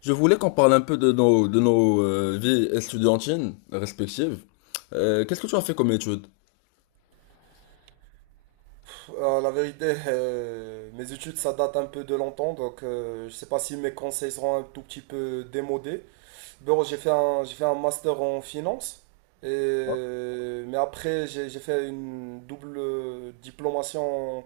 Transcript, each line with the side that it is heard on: left: Je voulais qu'on parle un peu de nos vies étudiantines respectives. Qu'est-ce que tu as fait comme étude?
right: La vérité, mes études, ça date un peu de longtemps, donc je ne sais pas si mes conseils seront un tout petit peu démodés. Bon, j'ai fait un master en finance, et, mais après, j'ai fait une double diplomation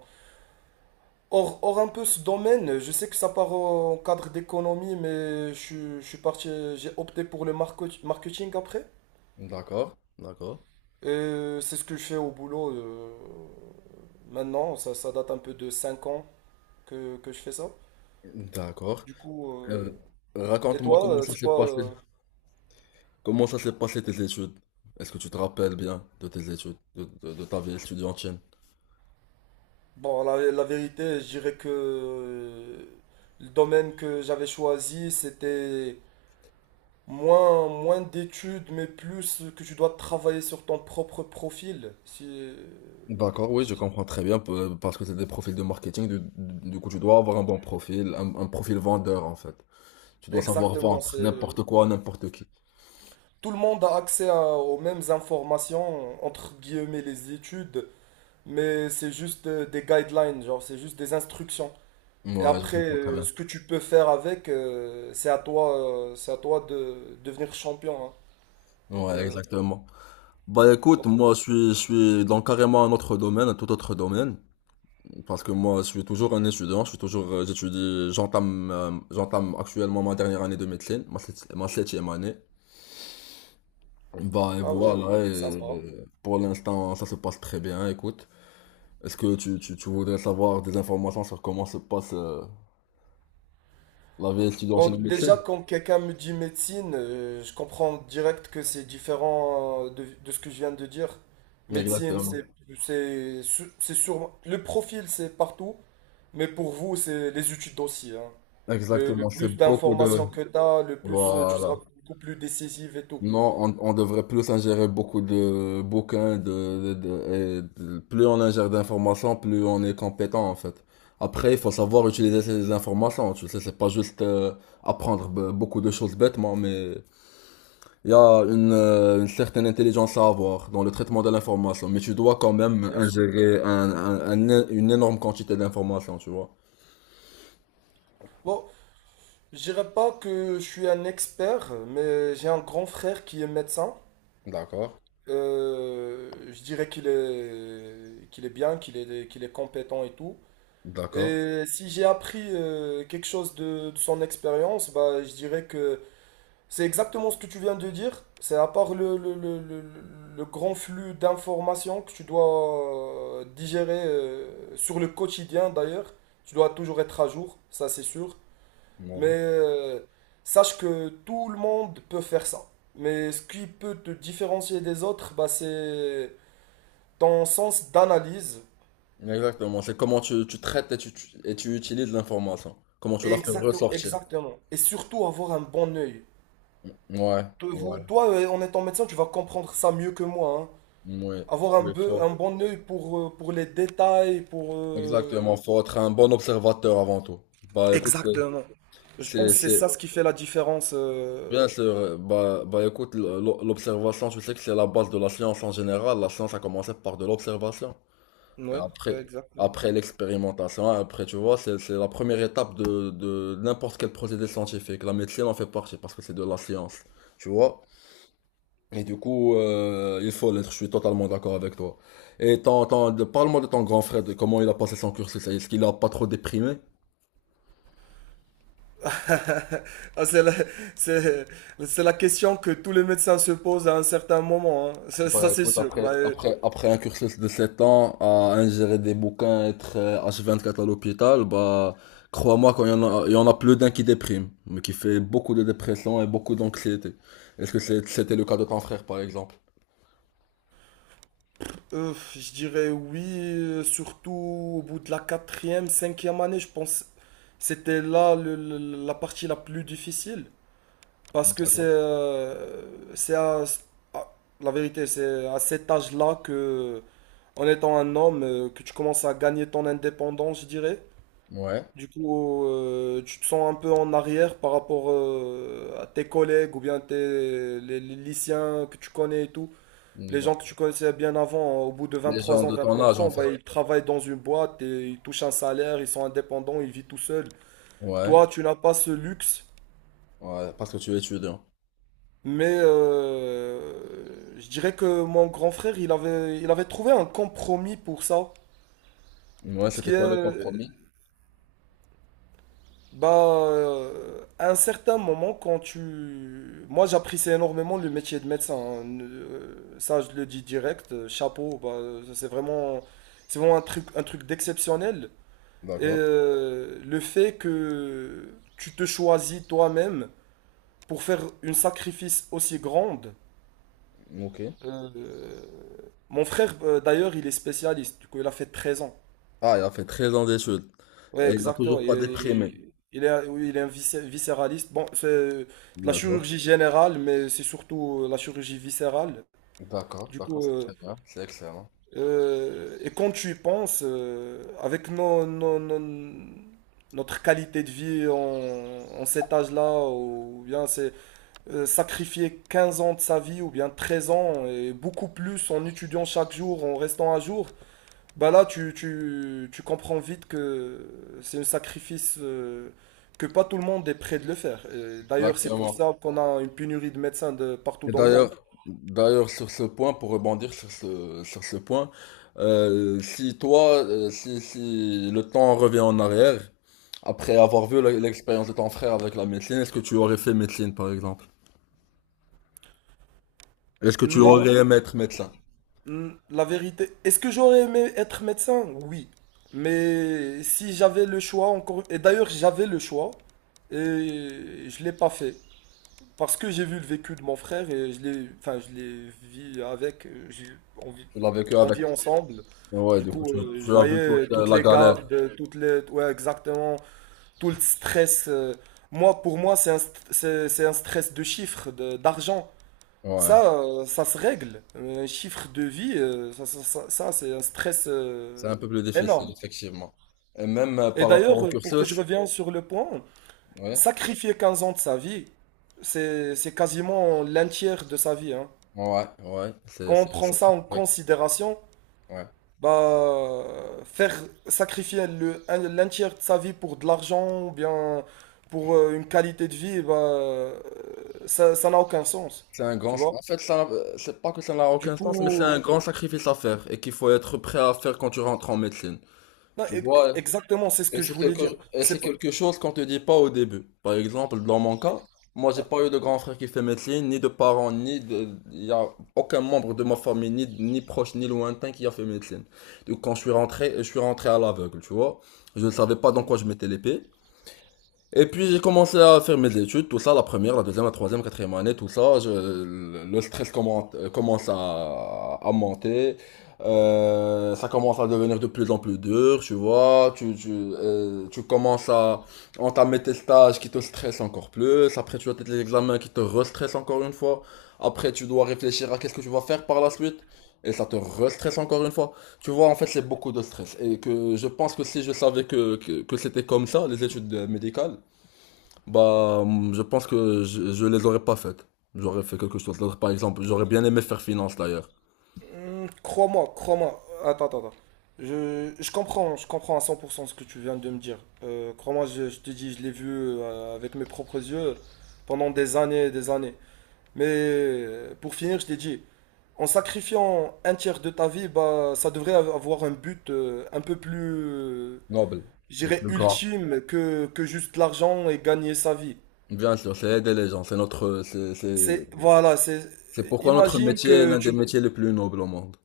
right: hors un peu ce domaine. Je sais que ça part en cadre d'économie, je suis parti, j'ai opté pour le marketing après.
left: D'accord, d'accord.
right: Et c'est ce que je fais au boulot maintenant, ça date un peu de 5 ans que je fais ça.
left: D'accord.
right: Du coup,
left: Euh,
right: et
left: Raconte-moi
right: toi,
left: comment ça
right: c'est
left: s'est
right: quoi
left: passé. Comment ça s'est passé tes études? Est-ce que tu te rappelles bien de tes études, de ta vie étudiantine?
right: Bon, la vérité, je dirais que le domaine que j'avais choisi, c'était moins d'études, mais plus que tu dois travailler sur ton propre profil.
left: D'accord, oui, je
right: Si-
left: comprends. Très bien parce que c'est des profils de marketing. Du coup, tu dois avoir un bon profil, un profil vendeur en fait. Tu dois savoir
right: exactement,
left: vendre
right: c'est...
left: n'importe quoi, à n'importe qui.
right: Tout le monde a accès aux mêmes informations, entre guillemets les études, mais c'est juste des guidelines, genre c'est juste des instructions. Et
left: Ouais, je
right: après,
left: comprends très bien.
right: ce que tu peux faire avec, c'est à toi de devenir champion, hein. Donc,
left: Ouais,
right: euh,
left: exactement. Bah écoute,
right: donc,
left: moi je suis dans carrément un autre domaine, un tout autre domaine, parce que moi je suis toujours un étudiant, j'étudie, j'entame actuellement ma dernière année de médecine, ma septième année. Bah et
right: ah oui,
left: voilà,
right: sympa.
left: pour l'instant ça se passe très bien, écoute. Est-ce que tu voudrais savoir des informations sur comment se passe la vie étudiante
right: Bon,
left: en
right: déjà,
left: médecine?
right: quand quelqu'un me dit médecine, je comprends direct que c'est différent de ce que je viens de dire. Médecine, c'est,
left: Exactement.
right: c'est, su- c'est sûrement- le profil, c'est partout, mais pour vous, c'est les études aussi, hein. Le
left: Exactement, c'est
right: plus
left: beaucoup
right: d'informations
left: de.
right: que tu as, le plus tu
left: Voilà.
right: seras beaucoup plus décisif et tout.
left: Non, on devrait plus ingérer beaucoup de bouquins, plus on ingère d'informations, plus on est compétent en fait. Après, il faut savoir utiliser ces informations, tu sais, c'est pas juste apprendre beaucoup de choses bêtement, mais il y a une certaine intelligence à avoir dans le traitement de l'information, mais tu dois quand même
right: Bien sûr.
left: ingérer une énorme quantité d'informations, tu vois.
right: Bon, je dirais pas que je suis un expert, mais j'ai un grand frère qui est médecin.
left: D'accord,
right: Je dirais qu'il est bien, qu'il est compétent et tout.
left: d'accord,
right: Et si j'ai appris quelque chose de son expérience, bah, je dirais que c'est exactement ce que tu viens de dire. C'est à part le grand flux d'informations que tu dois digérer sur le quotidien d'ailleurs. Tu dois toujours être à jour, ça c'est sûr. Mais
left: ouais.
right: sache que tout le monde peut faire ça. Mais ce qui peut te différencier des autres, bah, c'est ton sens d'analyse.
left: Exactement, c'est comment tu traites et tu utilises l'information, comment tu la fais
right: Exactement,
left: ressortir.
right: exactement. Et surtout avoir un bon œil.
left: Ouais, ouais,
right: Toi, en étant médecin, tu vas comprendre ça mieux que moi, hein.
left: ouais,
right: Avoir un,
left: oui,
right: peu- un bon œil pour les détails, pour...
left: exactement, faut être un bon observateur avant tout. Bah écoute,
right: Exactement. Je
left: c'est,
right: pense que c'est
left: c'est-
right: ça ce qui fait la différence.
left: bien sûr, bah écoute, l'observation, tu sais que c'est la base de la science en général, la science a commencé par de l'observation, et
right: Ouais, ouais,
left: après,
right: exactement.
left: après l'expérimentation, après, tu vois, c'est la première étape de n'importe quel procédé scientifique, la médecine en fait partie, parce que c'est de la science, tu vois? Et du coup, il faut l'être, je suis totalement d'accord avec toi. Et parle-moi de ton grand frère, de comment il a passé son cursus. Est-ce qu'il a pas trop déprimé?
right: Ah, c'est- c'est la question que tous les médecins se posent à un certain moment, hein. Ça,
left: Bah
right: c'est
left: écoute,
right: sûr.
left: après,
right: Bah, euh,
left: après, après un cursus de 7 ans à ingérer des bouquins, être H24 à l'hôpital, bah crois-moi qu'il y en a plus d'un qui déprime, mais qui fait beaucoup de dépression et beaucoup d'anxiété. Est-ce que c'était le cas de ton frère par exemple?
right: euh, je dirais oui, surtout au bout de la quatrième, cinquième année, je pense. C'était là la partie la plus difficile. Parce que
left: D'accord.
right: c'est à, à- la vérité, c'est à cet âge-là que, en étant un homme, que tu commences à gagner ton indépendance, je dirais.
left: Ouais.
right: Du coup, tu te sens un peu en arrière par rapport à tes collègues ou bien les lycéens que tu connais et tout.
left: Mm,
right: Les gens
left: bah.
right: que tu connaissais bien avant, hein, au bout de vingt
left: Les gens
right: trois ans,
left: de
right: vingt
left: ton âge
right: quatre
left: en
right: ans,
left: fait.
right: bah, ils travaillent dans une boîte et ils touchent un salaire, ils sont indépendants, ils vivent tout seuls.
left: Ouais.
right: Toi, tu n'as pas ce luxe,
left: Ouais, parce que tu es étudiant.
right: mais je dirais que mon grand frère, il avait trouvé un compromis pour ça.
left: Ouais,
right: Ce
left: c'était
right: qui
left: quoi le
right: est,
left: compromis?
right: bah, à un certain moment, quand tu... Moi, j'apprécie énormément le métier de médecin, hein. Ça, je le dis direct. Chapeau, bah, c'est vraiment un truc d'exceptionnel. Et
left: D'accord.
right: le fait que tu te choisis toi-même pour faire une sacrifice aussi grande.
left: Ok.
right: euh, Mon frère, d'ailleurs, il est spécialiste. Du coup, il a fait 13 ans.
left: Ah, il a fait 13 ans d'études.
right: Ouais,
left: Et il n'a
right: exactement.
left: toujours pas déprimé.
right: Oui, il est un viscéraliste. Bon, c'est de la
left: D'accord.
right: chirurgie générale, mais c'est surtout la chirurgie viscérale.
left: D'accord,
right: Du
left: d'accord,
right: coup,
left: c'est très bien. C'est excellent.
right: et quand tu y penses, avec notre qualité de vie en, en cet âge-là, ou bien c'est sacrifier 15 ans de sa vie, ou bien 13 ans, et beaucoup plus en étudiant chaque jour, en restant à jour, bah là, tu comprends vite que c'est un sacrifice que pas tout le monde est prêt de le faire. Et d'ailleurs, c'est pour
left: Exactement.
right: ça qu'on a une pénurie de médecins de partout
left: Et
right: dans le
left: d'ailleurs,
right: monde.
left: d'ailleurs, sur ce point, pour rebondir sur ce point, si toi, si le temps revient en arrière, après avoir vu l'expérience de ton frère avec la médecine, est-ce que tu aurais fait médecine, par exemple? Est-ce que tu
right: Non,
left: aurais aimé être médecin?
right: mm, la vérité. Est-ce que j'aurais aimé être médecin? Oui. Mais si j'avais le choix encore... Et d'ailleurs, j'avais le choix et je l'ai pas fait. Parce que j'ai vu le vécu de mon frère et je l'ai, enfin, je l'ai vu avec. Envie-
left: Tu l'as vécu
right: on
left: avec.
right: vit ensemble.
left: Ouais,
right: Du
left: du coup,
right: coup,
left: tu,
right: je
left: tu as vu toute
right: voyais toutes
left: la
right: les
left: galère.
right: gardes, ouais, exactement, tout le stress. Moi, pour moi, c'est un stress de chiffres, d'argent.
left: Ouais.
right: Ça, ça se règle. Un chiffre de vie, c'est un stress
left: C'est un peu plus difficile,
right: énorme.
left: effectivement. Et même
right: Et
left: par rapport
right: d'ailleurs,
left: au
right: pour que je
left: cursus,
right: revienne sur le point,
left: ouais,
right: sacrifier 15 ans de sa vie, c'est quasiment l'un tiers de sa vie, hein.
left: ouais, ouais, c'est
right: Quand on
left: c'est-
right: prend
left: c'est
right: ça
left: très
right: en
left: correct.
right: considération,
left: Ouais.
right: bah, faire sacrifier l'un tiers de sa vie pour de l'argent ou bien pour une qualité de vie, bah, ça n'a aucun sens,
left: C'est un grand,
right: tu vois?
left: en fait, ça, c'est pas que ça n'a
right: Du
left: aucun sens, mais c'est un
right: coup,
left: grand sacrifice à faire et qu'il faut être prêt à faire quand tu rentres en médecine.
right: non,
left: Tu vois,
right: exactement, c'est ce
left: Et
right: que je
left: c'est
right: voulais
left: quelque,
right: dire.
left: et c'est
right: C'est pas,
left: quelque chose qu'on te dit pas au début. Par exemple, dans mon cas, moi j'ai pas eu de grand frère qui fait médecine, ni de parents, ni de, il y a aucun membre de ma famille, ni proche, ni lointain qui a fait médecine. Donc quand je suis rentré à l'aveugle, tu vois. Je ne savais pas dans quoi je mettais l'épée. Et puis j'ai commencé à faire mes études, tout ça, la première, la deuxième, la troisième, quatrième année, tout ça. Le stress commence à monter. Ça commence à devenir de plus en plus dur, tu vois. Tu commences à entamer tes stages qui te stressent encore plus. Après, tu as tes examens qui te restressent encore une fois. Après, tu dois réfléchir à qu'est-ce que tu vas faire par la suite. Et ça te restresse encore une fois. Tu vois, en fait, c'est beaucoup de stress. Et que je pense que si je savais que c'était comme ça, les études médicales, bah, je pense que je les aurais pas faites. J'aurais fait quelque chose d'autre. Par exemple, j'aurais bien aimé faire finance d'ailleurs.
right: hmm, crois-moi, crois-moi. Attends, attends, attends. Je comprends à 100% ce que tu viens de me dire. Crois-moi, je te dis, je l'ai vu avec mes propres yeux pendant des années et des années. Mais pour finir, je t'ai dit, en sacrifiant un tiers de ta vie, bah, ça devrait avoir un but un peu plus, euh,
left: Noble.
right: je
left: Le
right: dirais,
left: plus grand.
right: ultime que juste l'argent et gagner sa vie.
left: Bien sûr, c'est aider les gens.
right: C'est, voilà, c'est,
left: C'est pourquoi notre
right: imagine
left: métier est
right: que
left: l'un des
right: tu,
left: métiers les plus nobles au monde.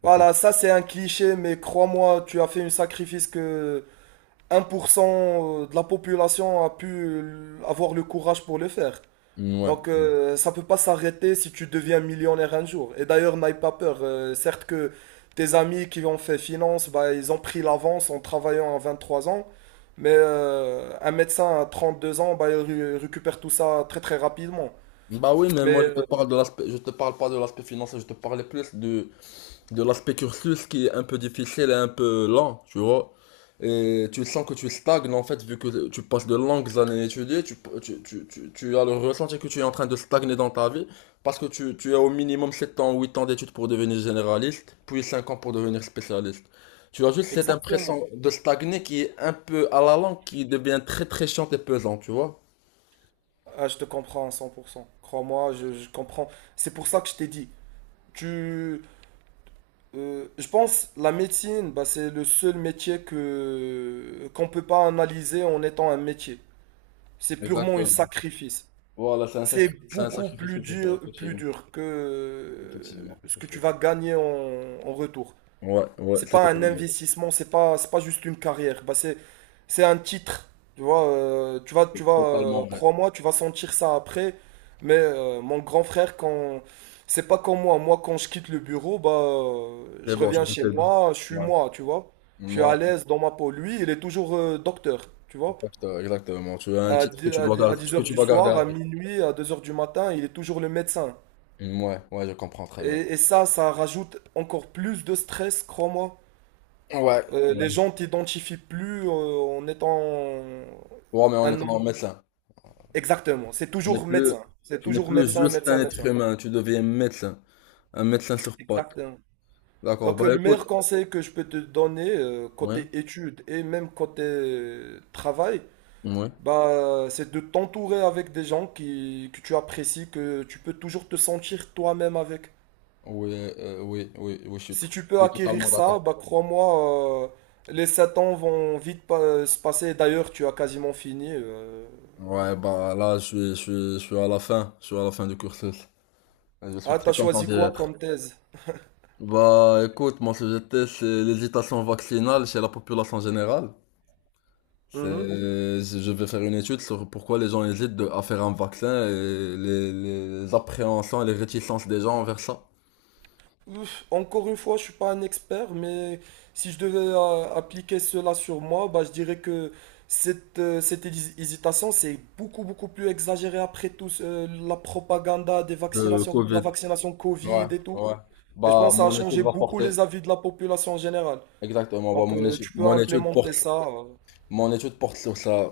left: C'est pour.
right: voilà, ça c'est un cliché, mais crois-moi, tu as fait un sacrifice que 1% de la population a pu avoir le courage pour le faire.
left: Ouais.
right: Donc ça peut pas s'arrêter si tu deviens millionnaire un jour. Et d'ailleurs, n'aie pas peur. Certes que tes amis qui ont fait finance, bah, ils ont pris l'avance en travaillant à 23 ans. Mais un médecin à 32 ans, bah, il récupère tout ça très très rapidement.
left: Bah oui, mais
right: Mais
left: moi je te parle de l'aspect, je te parle pas de l'aspect financier, je te parlais plus de l'aspect cursus qui est un peu difficile et un peu lent, tu vois. Et tu sens que tu stagnes en fait, vu que tu passes de longues années à étudier, tu as le ressenti que tu es en train de stagner dans ta vie, parce que tu as au minimum 7 ans, 8 ans d'études pour devenir généraliste, puis 5 ans pour devenir spécialiste. Tu as juste cette
right: exactement.
left: impression de stagner qui est un peu à la langue, qui devient très très chiante et pesante, tu vois.
right: Ah, je te comprends à 100%. Crois-moi, je comprends. C'est pour ça que je t'ai dit. Tu, je pense la médecine, bah, c'est le seul métier que qu'on peut pas analyser en étant un métier. C'est purement un
left: Exactement.
right: sacrifice.
left: Voilà, c'est un
right: C'est
left: sacr- c'est un
right: beaucoup
left: sacrifice que tu fais,
right: plus
left: effectivement.
right: dur que
left: Effectivement,
right: ce que tu vas
left: effectivement.
right: gagner en, en retour.
left: Ouais, ouais,
right: C'est
left: c'est
right: pas un
left: totalement,
right: investissement, c'est pas juste une carrière. Bah, c'est un titre. Tu vois, tu vas,
left: totalement vrai.
right: crois-moi, tu vas sentir ça après. Mais mon grand frère, quand c'est pas comme moi, moi quand je quitte le bureau, bah,
left: C'est
right: je
left: bon, j'en
right: reviens
left: ai
right: chez
left: fait deux.
right: moi, je suis
left: Ouais.
right: moi, tu vois. Je suis
left: Ouais,
right: à l'aise dans ma peau. Lui, il est toujours docteur, tu vois,
left: exactement. Tu as un
right: à
left: titre que tu dois garder,
right: dix
left: que
right: heures
left: tu
right: du
left: dois garder
right: soir,
left: à
right: à
left: vie.
right: minuit, à 2 heures du matin, il est toujours le médecin.
left: Ouais, ouais, je comprends très bien.
right: Et ça, ça rajoute encore plus de stress, crois-moi.
left: Ouais. Ouais.
right: Les gens t'identifient plus en étant
left: Ouais, mais on
right: un
left: est
right: nom.
left: en médecin.
right: Exactement, c'est
left: Tu n'es
right: toujours
left: plus,
right: médecin. C'est
left: tu n'es
right: toujours
left: plus
right: médecin,
left: juste un
right: médecin,
left: être
right: médecin.
left: humain, tu deviens médecin, un médecin sur pattes.
right: Exactement.
left: D'accord,
right: Donc
left: bah
right: le
left: écoute,
right: meilleur conseil que je peux te donner,
left: ouais,
right: côté études et même côté travail,
left: ouais,
right: bah, c'est de t'entourer avec des gens que tu apprécies, que tu peux toujours te sentir toi-même avec.
left: oui, oui, oui, oui, je suis,
right: Si tu peux
left: je suis
right: acquérir
left: totalement
right: ça,
left: d'accord.
right: bah crois-moi, les 7 ans vont vite se passer. D'ailleurs, tu as quasiment fini.
left: Ouais, bah là, je suis à la fin, du cursus. Je suis
right: Ah, t'as
left: très content
right: choisi
left: d'y
right: quoi
left: être.
right: comme thèse?
left: Bah écoute, mon sujet de thèse, c'est l'hésitation vaccinale chez la population générale.
right: Mhm.
left: Je vais faire une étude sur pourquoi les gens hésitent à faire un vaccin et les appréhensions et les réticences des gens envers ça.
right: Ouf, encore une fois, je suis pas un expert, mais si je devais appliquer cela sur moi, bah je dirais que cette hésitation, c'est beaucoup beaucoup plus exagéré après la propagande des
left: Le
right: vaccinations, de la
left: Covid.
right: vaccination Covid
left: Ouais,
right: et tout.
left: ouais.
right: Et je
left: Bah
right: pense que ça a
left: mon étude
right: changé
left: va
right: beaucoup
left: porter.
right: les avis de la population en général.
left: Exactement. Bah
right: Donc, tu peux implémenter ça.
left: mon étude porte sur ça,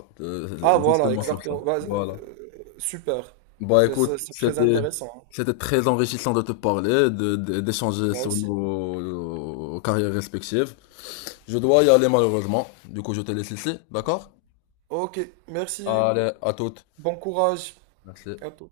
right: Ah voilà,
left: justement sur ça.
right: exactement. Bah,
left: Voilà.
right: super.
left: Bah écoute,
right: C'est très
left: c'était
right: intéressant, hein.
left: c'était très enrichissant de te parler, d'échanger
right: Moi
left: sur
right: aussi.
left: nos carrières respectives. Je dois y aller malheureusement, du coup je te laisse ici, d'accord?
right: Ok, merci.
left: Allez, à toutes.
right: Bon courage.
left: Merci.
right: À tout.